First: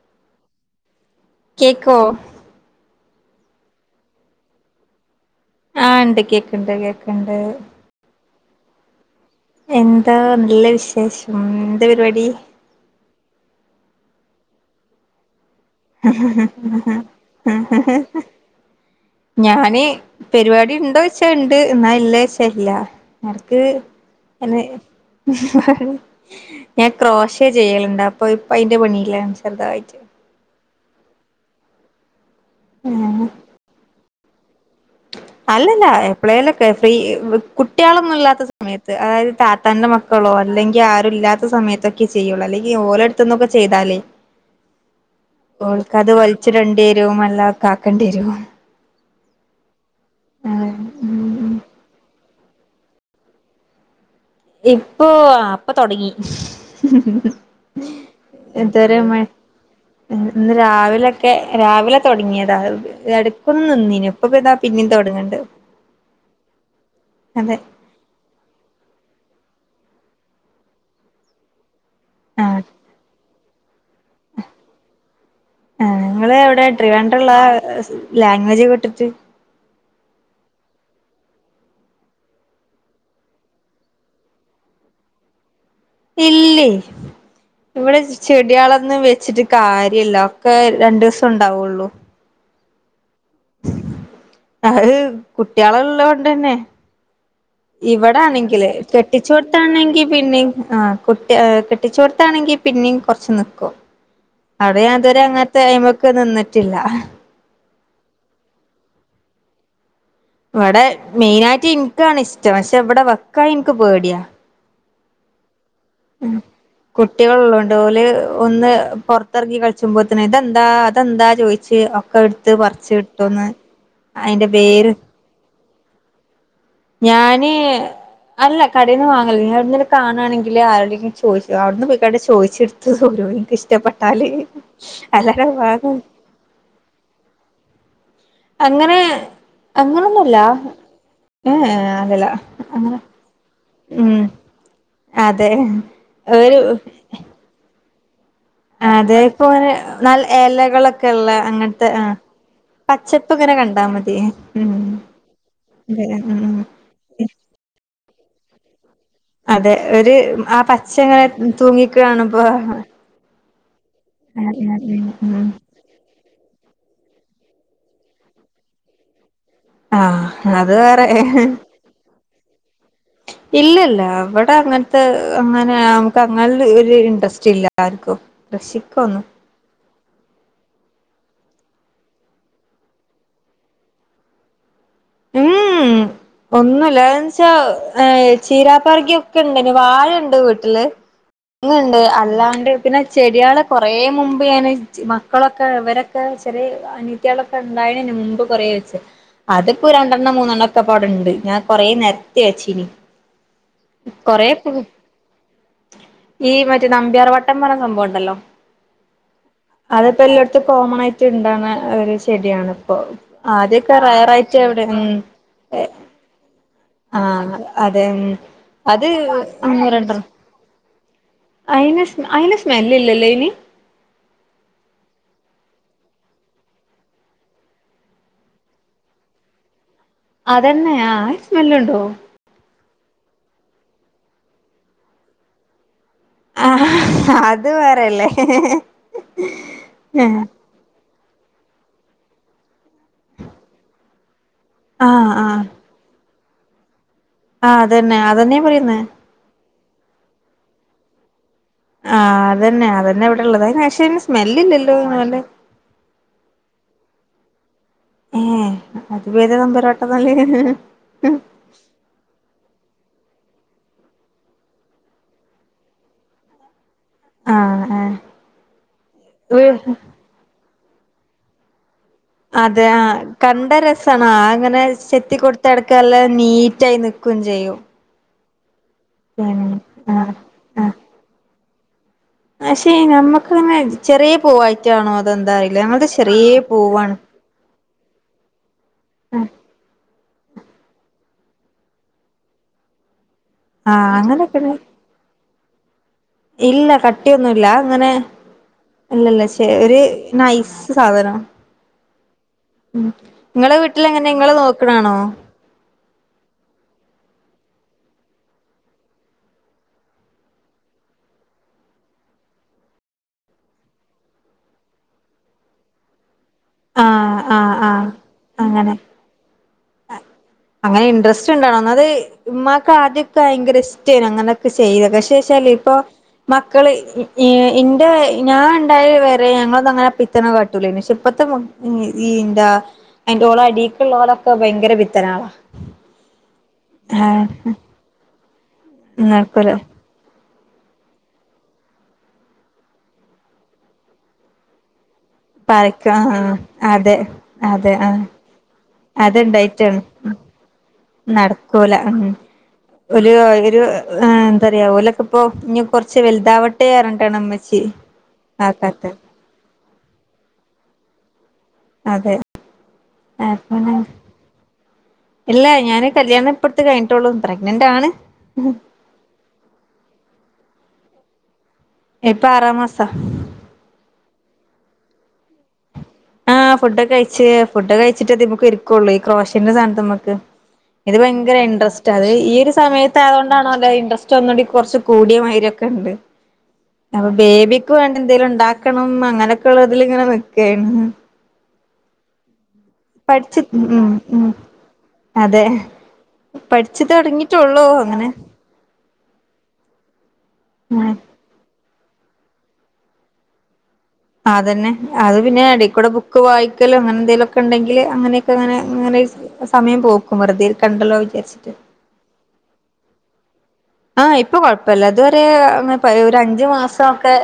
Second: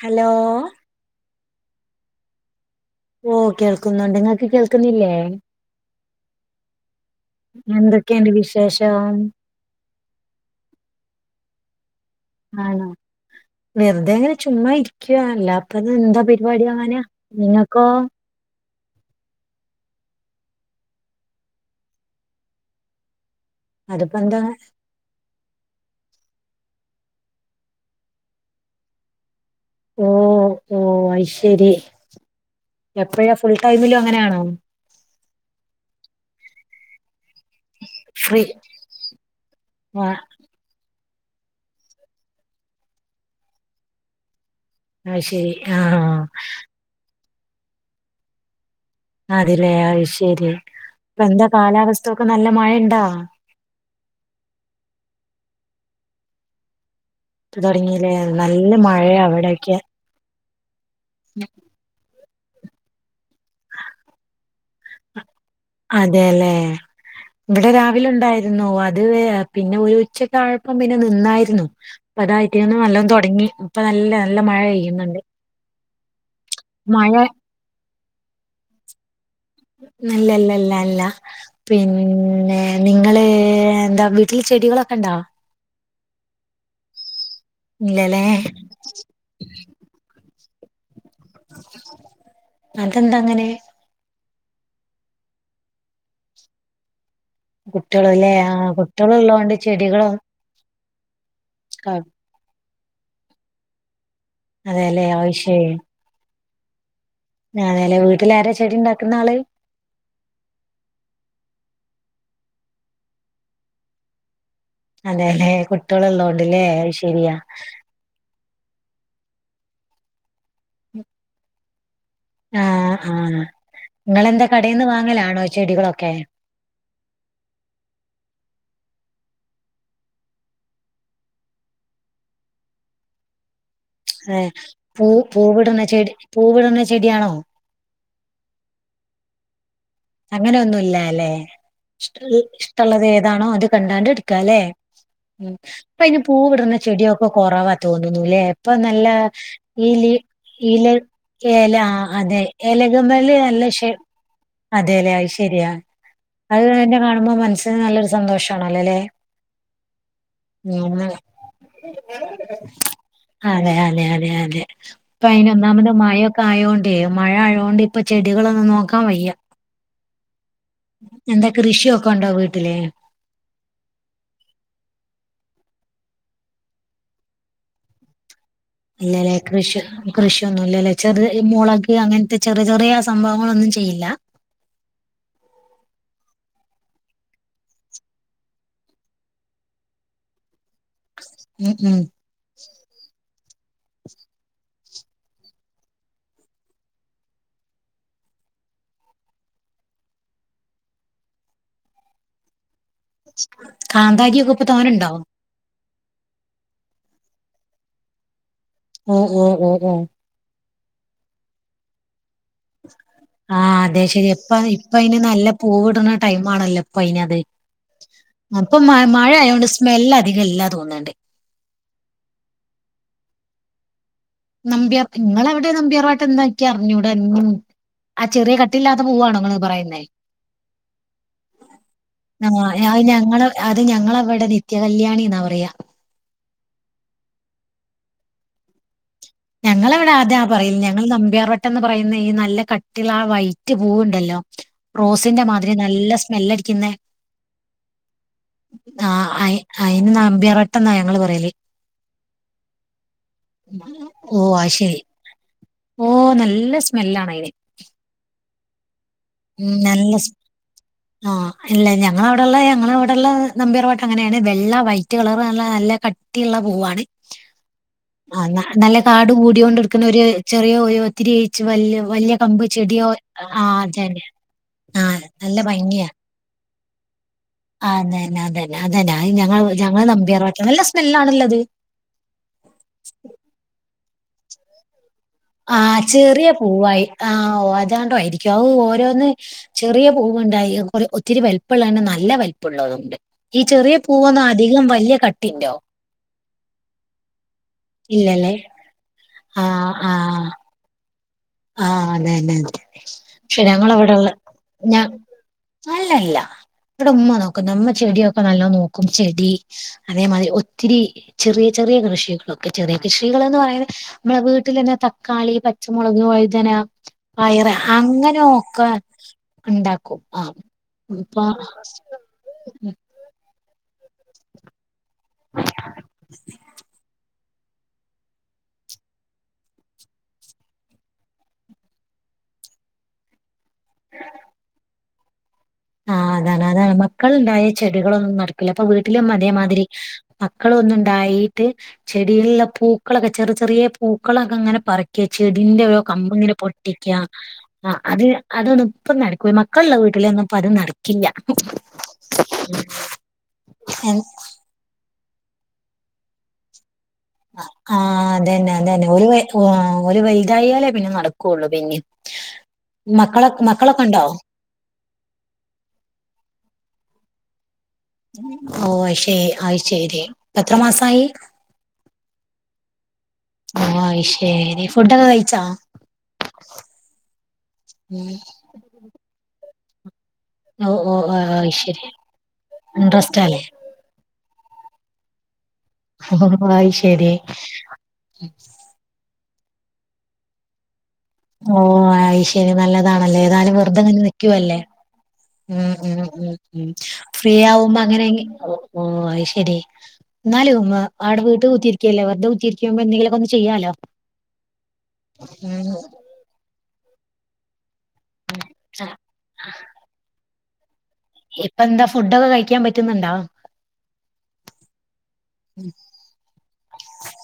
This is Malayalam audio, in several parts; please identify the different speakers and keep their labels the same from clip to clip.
Speaker 1: ഹലോ
Speaker 2: കേക്കോ
Speaker 1: ഓ കേൾക്കുന്നുണ്ട് ങ്ങൾക്ക് കേൾക്ക്ന്നില്ലേ
Speaker 2: ആഹ് ണ്ട് കേക്ക്ണ്ട് കേക്ക്ണ്ട്
Speaker 1: ക്കെന് വിശേഷം
Speaker 2: എന്താ നല്ല വിശേഷം എന്താ പര് വാടി.
Speaker 1: ആണോ വെർതെങ്ങനെ ചുമ്മാ ഇരിക്കുവാ അല്ലാപ്- പ്പതെന്താ പരിപാടി അങ്ങാനാ ങ്ങക്കൊ
Speaker 2: ഞാന് പരിപാടി ഉണ്ടോ ച്ചാ ഇണ്ട് എന്നാ ഇല്ലാച്ചാ ഇല്ലാ. ർക്ക്
Speaker 1: അതിപ്പോ എന്താ
Speaker 2: [unintelligible] ഞാൻ ക്രോഷേ ചെയ്യല്ണ്ട് അപ്പൊ ഇപ്പൊ അയ്ന്റെ പണീലാ ചെർതായിട്ട്
Speaker 1: ഓ ഓ അയ്ശരി
Speaker 2: ഏഹ്
Speaker 1: എപ്പഴാ ഫുൾ ടൈമിലും അങ്ങനെ ആണോ
Speaker 2: അല്ലല്ല എപ്പളേലൊക്കെ ഫ്രീ വ് കുട്ടികളൊന്നും ഇല്ലാത്ത
Speaker 1: ഫ്രീ
Speaker 2: സമയത്ത് അതായത് താത്താന്റെ
Speaker 1: ആ
Speaker 2: മക്കളോ അല്ലെങ്കി ആരും ഇല്ലാ സമയത്തൊക്കെ ചെയ്യുള്ളൂ അല്ലങ്കി ഓലോടത്തൊന്നൊക്കെ ചെയ്താലേ
Speaker 1: അയ്ശരി ആ
Speaker 2: ഓൽക്കത് വലിച്ച് രണ്ടേരും അല്ലാ കാക്കണ്ടി വരും
Speaker 1: അതെലേ അയ്ശരി ഇപ്പൊന്താ കാലാവസ്ഥൊക്കെ നല്ല മഴയിണ്ടാ
Speaker 2: ഇപ്പൊ അപ്പൊ തൊടങ്ങി
Speaker 1: ഇപ്പ തുടങ്ങില്ലേ നല്ല
Speaker 2: ഇതുവരെ
Speaker 1: മഴയ
Speaker 2: മഴ
Speaker 1: ഇവിടൊക്കെ
Speaker 2: ഇന്ന് രാവിലൊക്കെ രാവിലെ തുടങ്ങിയതാ എടക്കും നിന്നിനു ഇപ്പപിന്ന പിന്നേം തുടങ്ങണ്ട്
Speaker 1: അതെല്ലേ ഇവിടെ രാവിലെ ഉണ്ടായിരി നോ അത് പിന്നെ ഒരു ഉച്ചക്ക് ആഴപ്പം പിന്നെ നിന്നാരുന്നു അതാ
Speaker 2: ആഹ്
Speaker 1: ഐറ്റിയെന്നും വല്ലോം തുടങ്ങി ഇപ്പ നല്ല നല്ല മഴ പെയ്യുന്നുണ്ട്
Speaker 2: ആ നിങ്ങള് എവിടെ
Speaker 1: മഴ
Speaker 2: ട്രിവാൻഡ്രിലാ ലാഗ്വേജ് കേട്ടിട്ട്
Speaker 1: നില്ലല്ലല്ല അല്ല പിന്നെ നിങ്ങള് എന്താ വീട്ടില് ചെടികളൊക്കെണ്ടാ
Speaker 2: ഇല്ലേ ഇവിടെ
Speaker 1: ഇല്ലല്ലേ
Speaker 2: ചെടികളൊന്ന് വെച്ചിറ്റ് കാര്യയില്ല ഒക്കെ രണ്ടുസം
Speaker 1: അതെന്താ അങ്ങനെ
Speaker 2: അത് കുട്ടികള് ഉള്ളോണ്ട് തന്നെ ഇവിടെ
Speaker 1: കുട്ടികളല്ലേ ആ
Speaker 2: ആണെങ്കില്
Speaker 1: കുട്ടികള് ഉള്ളോണ്ട്
Speaker 2: കെട്ടിച്ചോട്ത്താണെങ്കി
Speaker 1: ചെടികളും
Speaker 2: പിന്നേം ആ കുട്ടി കെട്ടി
Speaker 1: ക-
Speaker 2: ച്ചോട്ത്താണെങ്കി പിന്നേം കുറച്ച് നിക്കും അവിടെ
Speaker 1: അതെല്ലേ
Speaker 2: യാതുവരെ
Speaker 1: അത്
Speaker 2: അങ്ങത്തെ എമ്മ ക്ക് നിന്നിട്ടില്ല
Speaker 1: ആണ്ല്ലെ വീട്ടില് ആരാ ചെടിയുണ്ടാക്കുന്ന ആള്
Speaker 2: ഇവിടെ മെയിനായിറ്റ് എൻക്കാണ് ഇഷ്ടം പക്ഷെ ഇവിടെ വെക്കാൻ എനിക്ക് പേടിയാ
Speaker 1: അതെല്ലേ കുട്ടി
Speaker 2: ഉം കുട്ടികള് ഉള്ളോണ്ട് ഓല് ഒന്ന് പൊറത്തിറങ്ങി കളിച്ചുമ്പോത്ത്ന് ഇതെന്താ അതെന്താ ചോയിച്ച് ഒക്കെ എടുത്ത് പറിച്ച്
Speaker 1: ആഹ്
Speaker 2: കിട്ടുന്ന് അയിന്റെ വേര്
Speaker 1: ങ്ങലാണോ ചെടികളൊക്കെ
Speaker 2: ഞാന് അല്ല കടേന്നു വാങ്ങല് നിങ്ങളിങ്ങനെ കാണാണെങ്കില് ആരുടെക്ക് ചോദിക്കും അവിടന്ന് പൊയികണ്ട് ചോയിച്ചെടു പോരും എൻക്കിഷ്ടപ്പെട്ട
Speaker 1: ഏ പൂ പൂവിടുന്ന ചെടി പൂവിടുന്ന ചെടി ആണോ
Speaker 2: അങ്ങനെ അങ്ങ്ണ
Speaker 1: അങ്ങനെ ഒന്നും ഇല്ലല്ലേ
Speaker 2: അല്ലല്ല
Speaker 1: ഇഷ്ട്ടള്ളത്
Speaker 2: അങ്ങനെ
Speaker 1: ഇഷ്ടുള്ളത് ഏതാണോ അത് കണ്ടാണ്ട്
Speaker 2: ഉം
Speaker 1: എടുക്കാല്ലേ
Speaker 2: അതെ
Speaker 1: ഉം ഇപ്പ അയിന് പൂ
Speaker 2: ഒരു
Speaker 1: വിടുന്ന ചെടിയൊക്കെ കൊറവാ തോന്നുന്നുല്ലേ ഇപ്പൊ നല്ല
Speaker 2: അതെ ഇപ്പൊ അങ്ങനെ
Speaker 1: ഈലി
Speaker 2: നല്ല
Speaker 1: ഈല
Speaker 2: എലകളൊക്കെ ഉള്ള
Speaker 1: എലാ
Speaker 2: അങ്ങനത്തെ ആ
Speaker 1: അതെ ഏലകമ്മല്
Speaker 2: പച്ചപ്പ് ഇങ്ങനെ
Speaker 1: നല്ല
Speaker 2: കണ്ടാ
Speaker 1: ശേ
Speaker 2: മതി ഉം
Speaker 1: അതെല്ലെ അയ് ശരിയാ
Speaker 2: അതെ ഉം
Speaker 1: അത് തന്നെ കാണുമ്പോ മനസ്സിന് നല്ലൊരു സന്തോഷമാണ് അല്ലല്ലേ
Speaker 2: അതെ ഒരു ആ പച്ചങ്ങനെ തൂങ്ങിക്കാണമ്പോ
Speaker 1: അതെ അതെ അതെ അതെ ഇപ്പ
Speaker 2: ഉം ഉം
Speaker 1: അതിനൊന്നാമത് മയയോ കായോണ്ടേ മഴ ആയതോണ്ട് ഇപ്പൊ ചെടികളൊന്നും നോക്കാൻ വയ്യാ
Speaker 2: ആ അത് വേറെ
Speaker 1: കുഷി ഒക്കെ ഉണ്ടോ വീട്ടില്
Speaker 2: ഇല്ലല്ല ഇവിടെ അങ്ങനത്തെ അങ്ങനെ ഞമക്ക് അങ്ങല് ഒരു ഇൻട്രസ്റ്റ് ഇല്ല ആർക്കും കൃഷിക്കൊന്നും
Speaker 1: ഇല്ലല്ലേ കൃഷി കൃഷിയൊന്നും ഇല്ല ലെ ചെറ് മോളക് അങ്ങൻത്തെ ചെറ്ചെറിയ സംഭവങ്ങളൊന്നും ചെയ്യില്ല
Speaker 2: ഒന്നും ഇല്ലാ വെച്ചാ ചീരാപ്പർങ്കി ഒക്കെ ഇണ്ടന്ന് വാഴണ്ട് വീട്ട്ല്
Speaker 1: ഉം ഉം
Speaker 2: ങ്ങ്ണ്ട് അല്ലാണ്ട് പിന്നെ ചെടിയള് കൊറേ മുമ്പ് ഞാന് മക്കളൊക്കെ ഇവരൊക്കെ ചെറിയ അനിയത്യാളൊക്കെ ഇണ്ടായന് മുമ്പ് കൊറേ വെച്ച് അത് പ്പൊ രണ്ടെണ്ണം മൂന്നെണ്ണം ഒക്കെ പ്പവടണ്ട് ഞാൻ കൊറേ നെര്ത്തി വെച്ചിനി കൊറേ
Speaker 1: കാന്താരിയൊക്കെ ഇപ്പൊ തോനണ്ടോ
Speaker 2: ഈ മറ്റേ നമ്പ്യാർ വട്ടം പർഞ്ഞ സംഭവം ഉണ്ടല്ലോ
Speaker 1: ഓ ഓ ഓ ഓ
Speaker 2: അത്പ്പ എല്ലോട്ത്തും കോമണായിട്ട് ഇണ്ടാവ്ണ ഒരു ചെടിയാണ് പ്പൊ ആദ്യൊക്കെ റയാറായി
Speaker 1: പ്പ ഇപ്പ അഴിന് നല്ല പൂവ്ട്ണ ടൈമാണല്ലോ
Speaker 2: ആഹ് അതെ ഉം
Speaker 1: [unintelligible] അപ്പം മ
Speaker 2: അത്
Speaker 1: മഴ ആയോണ്ട് സ്മെല്ല് അധികം ഇല്ലാ തോന്ന്ണ്ട്
Speaker 2: അഴിന് സ്മെ അയിന് സ്മെല്ല്ല്ലല്ലോ അയ്ന്
Speaker 1: നമ്പ്യാർ ഇങ്ങളവ്ടെ നമ്പ്യാർവട്ടം എന്താ ക്കി അർഞ്ഞൂട ആ ചെറിയ കട്ടില്ലാത്ത പൂവാണൊങ്ങള് പറയുന്നേ
Speaker 2: അതന്നെ ആ സ്മെല്ലുണ്ടോ
Speaker 1: ആ അഹ് ഞങ്ങളെ അത് ഞങ്ങളവടെ നിത്യകല്യാണി ന്നാ പറയാ
Speaker 2: ആ അത് വേറെല്ലേ
Speaker 1: ഞങ്ങളവടെ അതാ പറയുന്നെ ഞങ്ങൾ നമ്പ്യാർവട്ടന്ന് പറയുന്നെ ഈ നല്ല കട്ടിള്ള ആ വൈറ്റ് പൂവ്ണ്ടല്ലോ
Speaker 2: ആഹ്
Speaker 1: റോസിന്റെ
Speaker 2: ആഹ്
Speaker 1: മാതിരി നല്ല സ്മെല്ലടിക്കുന്നേ
Speaker 2: ആഹ് അതന്നെ അതന്നെയാ പറയുന്നേ
Speaker 1: ആ അഴി അയിന് നമ്പ്യാർ വട്ടം ന്നാ ഞങ്ങള് പറയല്
Speaker 2: ആ അതന്നെ അതന്നെ ഇവടെള്ളത് അയ്ന് പക്ഷേ അയ്ന്
Speaker 1: ഓ
Speaker 2: സ്മെല്ല്
Speaker 1: അത്
Speaker 2: ഇല്ലല്ലോ
Speaker 1: ശരി
Speaker 2: [unintelligible]
Speaker 1: ഓ നല്ല സ്മെല്ലാണ് അയിന്
Speaker 2: ഏ അത് എത്
Speaker 1: ഉം നല്ല സ്
Speaker 2: [unintelligible]
Speaker 1: ആ ഇല്ല ഞങ്ങള അവടള്ളെ ഞങ്ങളെ അവടള്ളെ നമ്പിയാർവട്ടം അങ്ങനെയാണ് വെള്ള വൈറ്റ് കളറ്ള്ള നല്ല ക ട്ടിള്ള പൂവാണ്
Speaker 2: ആഹ്
Speaker 1: ആ നല്ല കാട് കൂടിയോണ്ട്
Speaker 2: ആഹ്
Speaker 1: എടുക്ക്‌ന്ന ഒരു ചെറിയ ഒരു ത്തിരിയെചു വല്യ വല്യ കമ്പ്
Speaker 2: അതെ ആ
Speaker 1: ചെടിയോ ആ
Speaker 2: കണ്ട
Speaker 1: അതന്നെ
Speaker 2: രസാണ് ആ അങ്ങനെ
Speaker 1: ആ
Speaker 2: ചെത്തി
Speaker 1: നല്ല
Speaker 2: കൊടുത്ത എടക്ക്
Speaker 1: ഭംഗിയാ
Speaker 2: നല്ല നീറ്റായി നിക്കും ചെയ്യും
Speaker 1: അതന്നെ അതന്നെ അതന്നെ അ ഞങ്ങള
Speaker 2: പിന്നെ
Speaker 1: ഞങ്ങളെ
Speaker 2: ആ
Speaker 1: നമ്പിയാർ വട്ടം നല്ല സ്മെല്ലാണല്ലത്
Speaker 2: പക്ഷെ നമ്മക്ക്‌ങ്ങ ചെറിയ പൂവായിട്ടാണോ അതെന്താ
Speaker 1: ആ
Speaker 2: അറിയില്ല ഞങ്ങൾത് ചെറ്യേ പൂവാണ്
Speaker 1: താണ്ടോ ആയിരിക്കും അവ് ഓരോന്ന് ചെറിയ പൂവുണ്ടായി ഒര് ഒത്തിരി വൽപ്പള്ളാണ് നല്ല വൽപ്പള്ളതുണ്ട് ഈ
Speaker 2: ആ
Speaker 1: ചെറിയ പൂവൊന്നും
Speaker 2: അങ്ങനൊക്കെണ്
Speaker 1: അധികം വല്ല്യ കട്ടിണ്ടോ
Speaker 2: ഇല്ല കട്ടിയൊന്നുല്ല
Speaker 1: ഇല്ല ലെ
Speaker 2: ഇല്ലല്ലെ ശെ ഒരു നൈസ് സാധനം
Speaker 1: ആ അതന്നെ
Speaker 2: ഉം
Speaker 1: പക്ഷെ
Speaker 2: ഇങ്ങളെ വീട്ടില് എങ്ങനെ
Speaker 1: ഞങ്ങളവിടെയുള്ള
Speaker 2: ഇങ്ങള്
Speaker 1: ഞാ
Speaker 2: നോക്ക്ണാണോ
Speaker 1: അല്ലല്ല ഇവട ഉമ്മ നോക്കുന്ന മ്മ ചെടിയൊക്കെ നല്ലോ നോക്കും ചെടി അതേമാതിരി ഒത്തിരി ചെറിയ ചെറിയ കൃഷികളൊക്കെ ചെറിയ കൃഷികളന്ന് പറയുന്ന മ്മളെ വീട്ടിലന്നെ തക്കാളി പച്ചമുളക് വഴുതന
Speaker 2: ആ ആ
Speaker 1: പയറ്
Speaker 2: ആ
Speaker 1: ഹങ്ങനെ നോക്കാ
Speaker 2: അങ്ങനെ അങ്ങനെ ഇൻട്രറസ്റ്റ് ഇണ്ടാവണം ഒന്നാമത് ഉമ്മാക്ക് ആദ്യ ഭയങ്കര ഇഷ്ടേനി അങ്ങനെക്കെ ചെയ്തത് പക്ഷെ ച്ചാല് ഇപ്പൊ മക്കള് ഈ ഇന്റെ ഞാൻ ഇണ്ടായ വരെ ഞങ്ങളൊന്നും അങ്ങനെ പിത്തന കാട്ടൂലേനി പക്ഷേ ഇപ്പത്തെ ഈ ന്റ അയി ഓളെ അടീക്കുള്ളോലൊക്കെ ഭയങ്കര പിത്തനളാ
Speaker 1: ആ അതാണ് അതാണ് മക്കള് ണ്ടായ ഈ ചെടികളൊന്നും നടക്കില്ല അപ്പൊ വീട്ടില് മ്മ
Speaker 2: നടക്കൂല
Speaker 1: അതേമാതിരി മക്കള് ഒന്ന് ഇണ്ടായിട്ട് ചെടിയിൽള്ള പൂക്കളൊക്കെ ചെറ് ചെറീയ പൂക്കളൊക്കെ ങ്ങനെ പറി ചെടിന്റോരോ
Speaker 2: പരക്ക
Speaker 1: കമ്പ്
Speaker 2: ആഹ്
Speaker 1: ഇങ്ങനെ പൊട്ടിക്ക
Speaker 2: അതെ അതെ ആഹ്
Speaker 1: അതി അതൊന്നു ഇപ്പം നട്ക്കൂല മക്കൾള്ള
Speaker 2: അത്ണ്ടായിട്ടാണ്
Speaker 1: വീട്ടിലന്നും
Speaker 2: നടക്കൂല ഒരു ഒരു
Speaker 1: ആഹ്
Speaker 2: എന്താ പറയാ ഓലൊക്കെ ഇപ്പോ ഇനി കുറച്ച് വലുതാവട്ട ട്ടേ അറ്ണ്ടണം
Speaker 1: ആഹ് അതന്നെ അതന്നെ ഒരു ഓ ഒരു വൈുതായാലേ പിന്നെ നടക്കുള്ളൂ പിന്നെ
Speaker 2: അതെ
Speaker 1: മക്കളോ
Speaker 2: അപ്പന്നെ
Speaker 1: മക്കളൊക്കെ ഉണ്ടോ
Speaker 2: ഇല്ല ഞാന് കല്യാണം ഇഴത്തു കഴിഞ്ഞട്ടുള്ളൂ പ്രഗ്നന്റ് ആണ്
Speaker 1: ഓ ശെ ആയി ശരി എത്ര മാസായി
Speaker 2: ഇപ്പൊ ആറ് മാസ
Speaker 1: ആഹ് ശെരി ഫുഡൊക്കെ കഴിച്ചാ
Speaker 2: ആഹ് ഫുഡ്ൊക്കെ കഴച്ച് ആഹ് ഫുഡൊക്ക
Speaker 1: ഉം
Speaker 2: കഴിച്ചിട്ട് നമക്ക് ഇര്ക്കുള്ളൂ ക്രോഷൻന്റെ സാധൻ നമുക്ക്
Speaker 1: ഓ ഓ
Speaker 2: ഇത്
Speaker 1: ആ
Speaker 2: ഭയങ്കര
Speaker 1: അയ്ശരി
Speaker 2: ഇൻട്രസ്റ്റ് അത് ഈ ഒരു സമയത്ത്
Speaker 1: ഇൻട്രസ്റ്റ് ആല്ലേ
Speaker 2: ആയതുകൊണ്ടാണോ അല്ല ഇട്രസ്റ്റ് ന്നുകടി കുറച്ച് കൂടിയ മാര്യൊക്കെ ഉണ്ട്
Speaker 1: ആഹ്
Speaker 2: അപ്പൊ ബേബിക്ക് വേണ്ട എന്തേലും ഉണ്ടാക്കണം അങ്ങനെയൊക്കെ ഉള്ളതില് ഇങ്ങനെ നിക്കേണ്
Speaker 1: ഓ ഐശ്ശര്യ നല്ലതാണല്ലേ
Speaker 2: പഠിച്ച്
Speaker 1: ഏതായാലും
Speaker 2: ഉം
Speaker 1: വെറുതെങ്ങനെ
Speaker 2: ഉം
Speaker 1: നൽക്കുവല്ലേ
Speaker 2: അതെ
Speaker 1: ഉം ഉം ഉം ഉം
Speaker 2: പഠിച്ചു
Speaker 1: ഫ്രീ
Speaker 2: തുടങ്ങിട്ടുള്ളൂ
Speaker 1: ആവുമ്പോ അങ്ങനെ ഓ അയ്ശെരി എന്നാലും
Speaker 2: ഉം
Speaker 1: ആവിടെ വീട്ട് കുത്തി ത്ലേ വെർതെക്കുത്തിരിക്കുമ്പോ എന്തെഒന്ന്ങ്കിലൊക്കെ ചെയ്യാലോ
Speaker 2: അതന്നെ അത് പിന്നെ
Speaker 1: ഉം
Speaker 2: അടിക്കൂടെ ബുക്ക് വായിക്കലോ അങ്ങനെ എന്തേങ്കിലുംക്കെ ഉണ്ടെങ്കില് അങ്ങനെയൊക്കെ അങ്ങനെ
Speaker 1: ആ,
Speaker 2: അങ്ങനെ സമയം പോക്കും വെറുതെ ഇരികണ്ടല്ലോക്കണ്ടല്ലൊ
Speaker 1: ഇപ്പൊ എന്താ ഫുഡൊക്കെ കഴിക്കാൻ പറ്റുന്നുണ്ടോ
Speaker 2: ആഹ് ഇപ്പൊ കൊഴപ്പല്ല ഇത്വരെ ഒരു അഞ്ചു മാസൊക്കെ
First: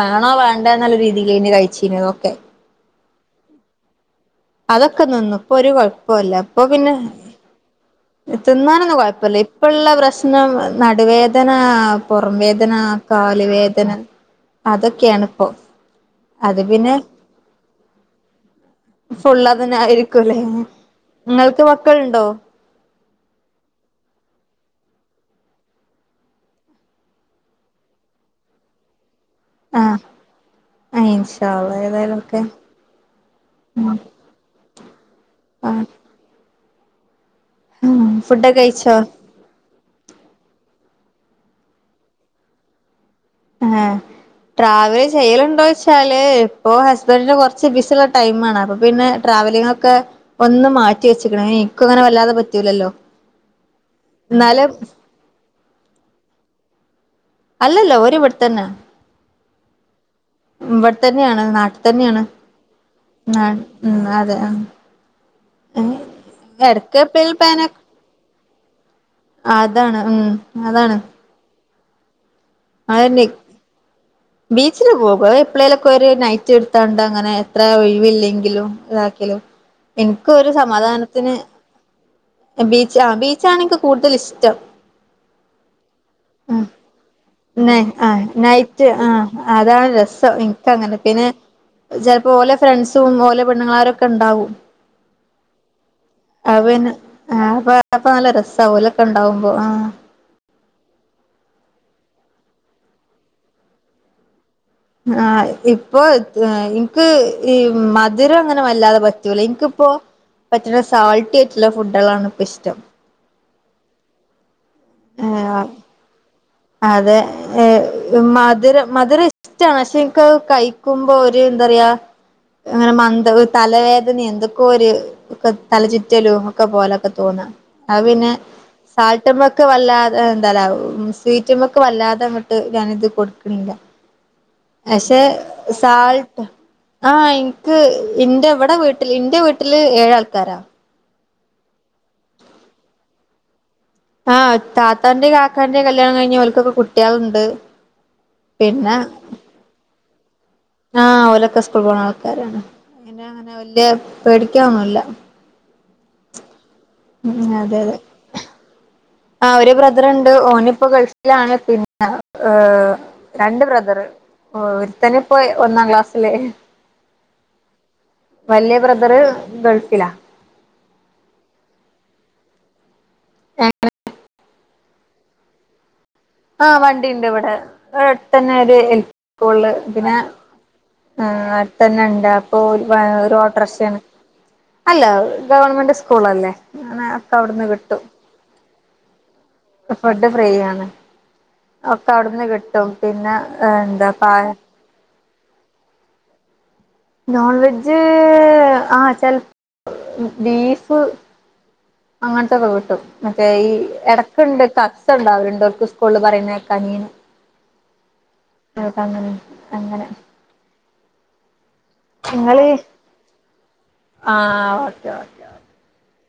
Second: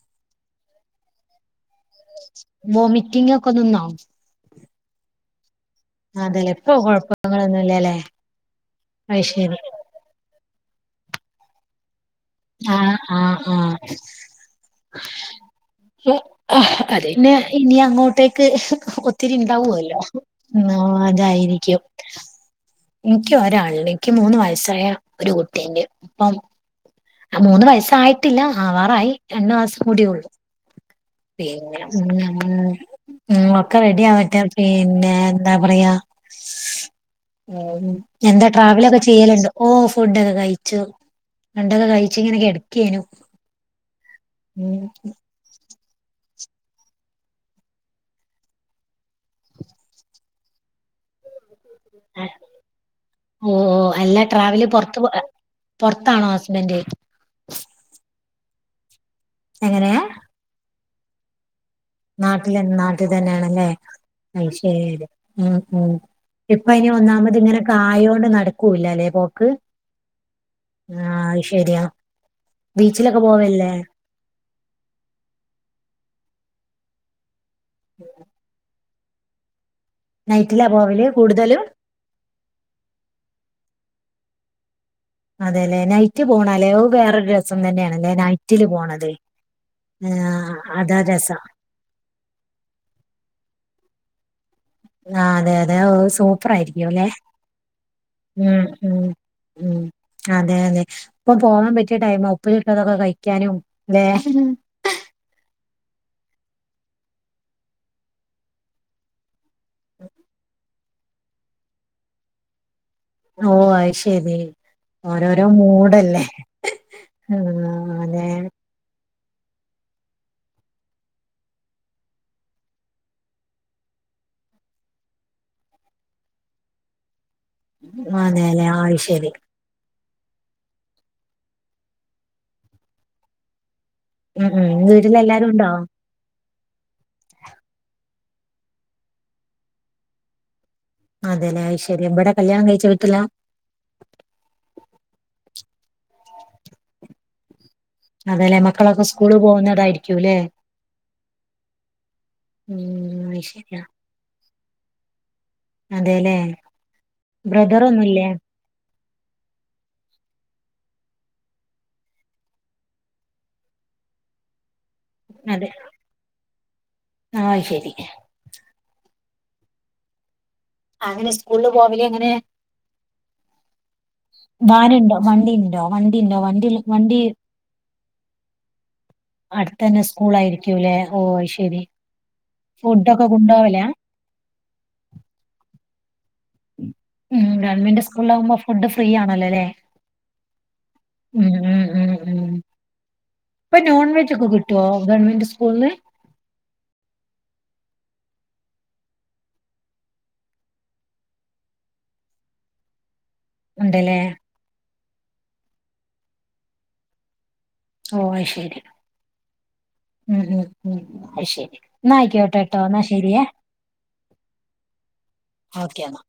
Speaker 2: വേണോ വേണ്ടേ എന്നുള്ള രീതിലേന് കഴിച്ചീനതൊക്കെ
Speaker 1: വോമിറ്റിംഗ് ഒക്കെ നിന്നോ
Speaker 2: അതൊക്കെ നിന്നു ഇപ്പൊ ഒരുകൊ കുഴപ്പല്ലേ
Speaker 1: അതെല്ലേ
Speaker 2: അപ്പൊ
Speaker 1: ഇപ്പൊ
Speaker 2: പിന്നെ
Speaker 1: കൊഴപ്പങ്ങളൊന്നുമില്ലല്ലേ
Speaker 2: തിന്നാനൊന്നും കുഴപ്പല്ല
Speaker 1: അയ്ശരി
Speaker 2: ഇപ്പള്ള പ്രശ്ന ന നടുവേദനാ പുറം വേദന
Speaker 1: ആഹ് ആഹ്
Speaker 2: കാല്
Speaker 1: ആഹ്
Speaker 2: വേദന അതൊക്കെയാണ് ഇപ്പൊ
Speaker 1: അതെ ഇനി അങ്ങോട്ടേക്ക് അഹ് ഒത്തിരി
Speaker 2: ഫുള്ള് അതന്നെ
Speaker 1: ഉണ്ടാവല്ലോ
Speaker 2: ആയിരിക്കുംല്ലേ
Speaker 1: ആഹ്
Speaker 2: നിങ്ങൾക്ക്
Speaker 1: അതായിരിക്കും
Speaker 2: മക്കളുണ്ടോ
Speaker 1: എനിക്ക് ഒരാള് എനിക്ക് മൂന്ന് വയസ്സായ ഒരു കുട്ടിണ്ട് ഇപ്പം മൂന്ന് വയസായിട്ടില്ല ആവാറായി രണ്ട് മാസം
Speaker 2: ആഹ്
Speaker 1: കൂടിയുള്ളു
Speaker 2: ആഹ് ഇൻഷാ അള്ളാ
Speaker 1: പിന്നെ ഉം
Speaker 2: ഏതായാലും ഒക്കെ
Speaker 1: ഉം ഒക്കെ റെഡി ആവട്ടെ പിന്നെ എന്താ
Speaker 2: ആഹ്
Speaker 1: പറയാ
Speaker 2: ഉം
Speaker 1: എന്താ
Speaker 2: ഫുഡൊക്കെ കഴിച്ചോ
Speaker 1: ട്രാവലൊക്കെ ചെയ്യലുണ്ടോ ഓ ഫുഡൊക്കെ കഴിച്ചു ഫുണ്ടൊക്കെ കഴിച്ച ഇങ്ങനെക്കെടക്കേനു
Speaker 2: ആഹ് ട്രാവല് ചെയ്യലുണ്ടോ ചോയ് ചാല് ഇപ്പോ ഹസ്ബൻഡിന്റെ കുറച്ച് ബിസുള്ള ടൈം ആണ് അപ്പൊ പിന്നെ ട്രാവലിങ്ങ് ഒക്കെ ഒന്ന് മാറ്റി വെച്ച്ക്ക്ണ് അങ്ങനെ വല്ലാതെ പറ്റൂലല്ലോ
Speaker 1: ഓഹ് അല്ലാ ട്രാവല്
Speaker 2: എന്നാലും
Speaker 1: പുറത്ത് പുറത്താണോ ഹസ്ബൻഡ്
Speaker 2: അല്ലല്ല ഓര് ഇവട്ത്തന്നെ
Speaker 1: എങ്ങനെ
Speaker 2: ഇവിടെ തന്നെയാണ് നാട്ട
Speaker 1: നാട്ടില നാട്ടിൽ തന്നെയാണല്ലേ
Speaker 2: ഉം അതെ ആ
Speaker 1: അത് ശെരി ഉം ഉം ഇപ്പ ഇനി
Speaker 2: എടക്ക്
Speaker 1: ഒന്നാമത്
Speaker 2: എപ്പഴേലും
Speaker 1: ഇങ്ങനെ
Speaker 2: പ്ലാന്
Speaker 1: കായോണ്ട് നടക്കൂല്ലല്ലേ പോക്ക്
Speaker 2: അതാണ് ഉം അതാണ്
Speaker 1: ആഹ് അത് ശരിയാ ബീച്ചിലൊക്കെ
Speaker 2: അതന്നെ
Speaker 1: പോവല്ലേ
Speaker 2: ബീച്ചില് പോകും എപ്പോഴേലൊക്കെ ഒരു നൈറ്റ് എടുത്താണ്ട് അങ്ങനെ അത്ര ഒഴിവില്ലെങ്കിലും ഇതാക്കലും ഇൻക്ക് ഒരു
Speaker 1: നൈറ്റിലാ പോവല്
Speaker 2: സമാധാനത്തിന്
Speaker 1: കൂടുതലും
Speaker 2: ബീച്ച് ആഹ് ബീച്ച് ആണ് എനിക്ക് കൂടുതൽ ഇഷ്ടം
Speaker 1: അതെ അല്ലെ നൈറ്റ് പോണാലേ വേറൊരു രസം
Speaker 2: ന ആ
Speaker 1: തന്നെയാണല്ലേ നൈറ്റില്
Speaker 2: നൈറ്റ്
Speaker 1: പോണത്
Speaker 2: ആഹ അതാണ് രസം
Speaker 1: ആഹ്
Speaker 2: ഇനക്ക് അങ്ങനെ
Speaker 1: അതാ
Speaker 2: പിന്നെ
Speaker 1: രസം
Speaker 2: ചിലപ്പോ ഓലെ ഫ്രണ്ട്സും ഓലെ പെണ്ണുൾരൊക്കെ ഉണ്ടാവും
Speaker 1: ആ അതെ അതെ സൂപ്പർ
Speaker 2: അത്
Speaker 1: ആയിരിക്കോ
Speaker 2: പിന്നെ
Speaker 1: അല്ലേ
Speaker 2: ആ അപ്പ അപ്പൊ നല്ല
Speaker 1: ഉ
Speaker 2: രസാ
Speaker 1: ഉ
Speaker 2: ഓലൊക്കെ ഉണ്ടാവുമ്പോ ആ
Speaker 1: ഉ അതെ അതെ, ഇപ്പ പോവാൻ പറ്റിയ ടൈമാ, ഉപ്പിലിട്ടതൊക്കെ കഴിക്കാനും ല്ലേ?
Speaker 2: ആ ഇപ്പൊ ഇൻക്ക് ഈ മധുരം അങ്ങനെ വല്ലാതെ പറ്റൂല എൻക്കിപ്പോ പറ്റുന്ന സാൾട്ടി ആയിട്ടുള്ള ഫുഡുകളാണ് ഇപ്പ ഇഷ്ടം.
Speaker 1: ഓ അയ്ശരി ഓരോരോ മൂടല്ലേ.
Speaker 2: അതെ,
Speaker 1: ആഹ് അതെ
Speaker 2: മധുരം മധുര ഷ്ടാ പക്ഷെ ഇൻക്ക്കഴിക്കുമ്പോ ഒരു എന്താറയാ അങ്ങനെ മന്ദത തലവേദന എന്തൊക്കെയോ ഒരു ഇപ്പ തല ചുറ്റലും ഒക്കെ പോലൊക്കെ തോന്നും അതുപിന്നെ
Speaker 1: അതെല്ലെ അത്
Speaker 2: സാൾട്ട
Speaker 1: ശരി
Speaker 2: പ്പൊ വല്ലാതെ എന്താറയ സ്വീറ്റ്മ്മക്ക് വല്ലാതെങ്ങട്ട്, ഞാനത് കൊടുക്കണില്ല.
Speaker 1: ഉം ഉം
Speaker 2: അക്ഷെ
Speaker 1: വീട്ടിലെല്ലാരും ഉണ്ടോ
Speaker 2: സാൾട്ട് ആ എനിക്ക് ഇന്റെ ഇവിടെ വീട്ടിൽ ഇന്റെ വീട്ടില് ഏഴാൾക്കാരാ.
Speaker 1: അതെല്ലേ ഐശരി ഇവിടെ കല്യാണം കഴിച്ച വീട്ടിലാ?
Speaker 2: ആ താത്താന്റേം കാക്കാന്റേം കല്യാണം കഴിഞ്ഞ് ഓൾക്കൊക്കെ കുട്ടികളുണ്ട്.
Speaker 1: അതേല്ലെ,
Speaker 2: പിന്നെ
Speaker 1: മക്കളൊക്കെ സ്കൂളിൽ പോകുന്നവരായിരിക്കുംല്ലേ?
Speaker 2: ആ ഓലൊക്കെ ഇസ്കൂൾ പോണ ആൾക്കാരാണ്
Speaker 1: ഉം
Speaker 2: വിടെ
Speaker 1: അത്
Speaker 2: അങ്ങനെ
Speaker 1: ശരിയാ
Speaker 2: വെല്ല്യ പേടിക്കാനൊന്നുമില്ല.
Speaker 1: അതെല്ലേ?
Speaker 2: ഉം അതെ അതെ
Speaker 1: ബ്രദറൊന്നുംല്ലേ
Speaker 2: ആ ഒരു ബ്രദറുണ്ട് ഓനിപ്പോ ഗൾഫിലാണ് പിന്നെ എ രണ്ട് ബ്രദറ് ഓ ഒരുത്തനിപ്പോ ഒന്നാം ക്ലാസ്സില്.
Speaker 1: ആ ശരി.
Speaker 2: വല്ല്യ ബ്രദറ് ഗൾഫിലാ.
Speaker 1: അവനിസ്കൂളില് പോവലെങ്ങനെ?
Speaker 2: [unintelligible]
Speaker 1: വാനുണ്ട് വണ്ടിയുണ്ട്. ആ വണ്ടിയുണ്ടോ വണ്ടി
Speaker 2: ആഹ്
Speaker 1: വണ്ടി
Speaker 2: വണ്ടിണ്ട് ഇവിടെ അടുത്തന്നെ ഒരു എൽ പി സ്കൂളില്
Speaker 1: അടുത്തുതന്നെ
Speaker 2: പിന്നെ
Speaker 1: സ്കൂൾ ആയിരിക് ക്കുല്ലേ ഓ
Speaker 2: ആഹ്
Speaker 1: ശരി
Speaker 2: അടുത്തന്നെ ഉണ്ട് അപ്പൊ
Speaker 1: ഫുഡൊക്കെ
Speaker 2: ഒരു
Speaker 1: കൊണ്ടോവലാ?
Speaker 2: ഓട്ടോറിക്ഷയാണ് അല്ല, ഗവൺമെന്റ് സ്കൂളല്ലേ. അങ്ങനെ ഒക്കെ
Speaker 1: ഉം
Speaker 2: അവിടുന്ന് കിട്ടും
Speaker 1: ഗവൺമെന്റ് സ്കൂളിലാകുമ്പോ ഫുഡ് ഫ്രീ ആണല്ലോ അല്ലേ?
Speaker 2: ഫുഡ് ഫ്രീ ആണ്. അപ്പ
Speaker 1: ഉം
Speaker 2: അവിടുന്ന്
Speaker 1: ഉം
Speaker 2: കിട്ടും. പിന്നെ എന്താ പ
Speaker 1: ഗവർമെന്റിന്റെ സ്കൂളി?
Speaker 2: നോൺ വെജ്, ആ ചെൽ, ബീഫ്. അങ്ങനത്തെയൊക്കെ കിട്ടും ഓക്കേ ഈ
Speaker 1: ഉണ്ടല്ലേ
Speaker 2: എടക്കുണ്ട് [unintelligible] ഉണ്ടാവും ഇവർക്ക് സ്കൂളിൽ പറയുന്ന കേക്കാം [unintelligible]
Speaker 1: ഓ അയ്ശരി
Speaker 2: അങ്ങനെ അങ്ങനെ
Speaker 1: ഉം ഉം അയ്ശരി എന്നായ്ക്കോട്ടെ
Speaker 2: നിങ്ങള്
Speaker 1: കെട്ടോ എന്നാ ശരിയേ.
Speaker 2: ആ ഓക്കെ ഓക്കെ
Speaker 1: ഓക്കെ എന്നാ.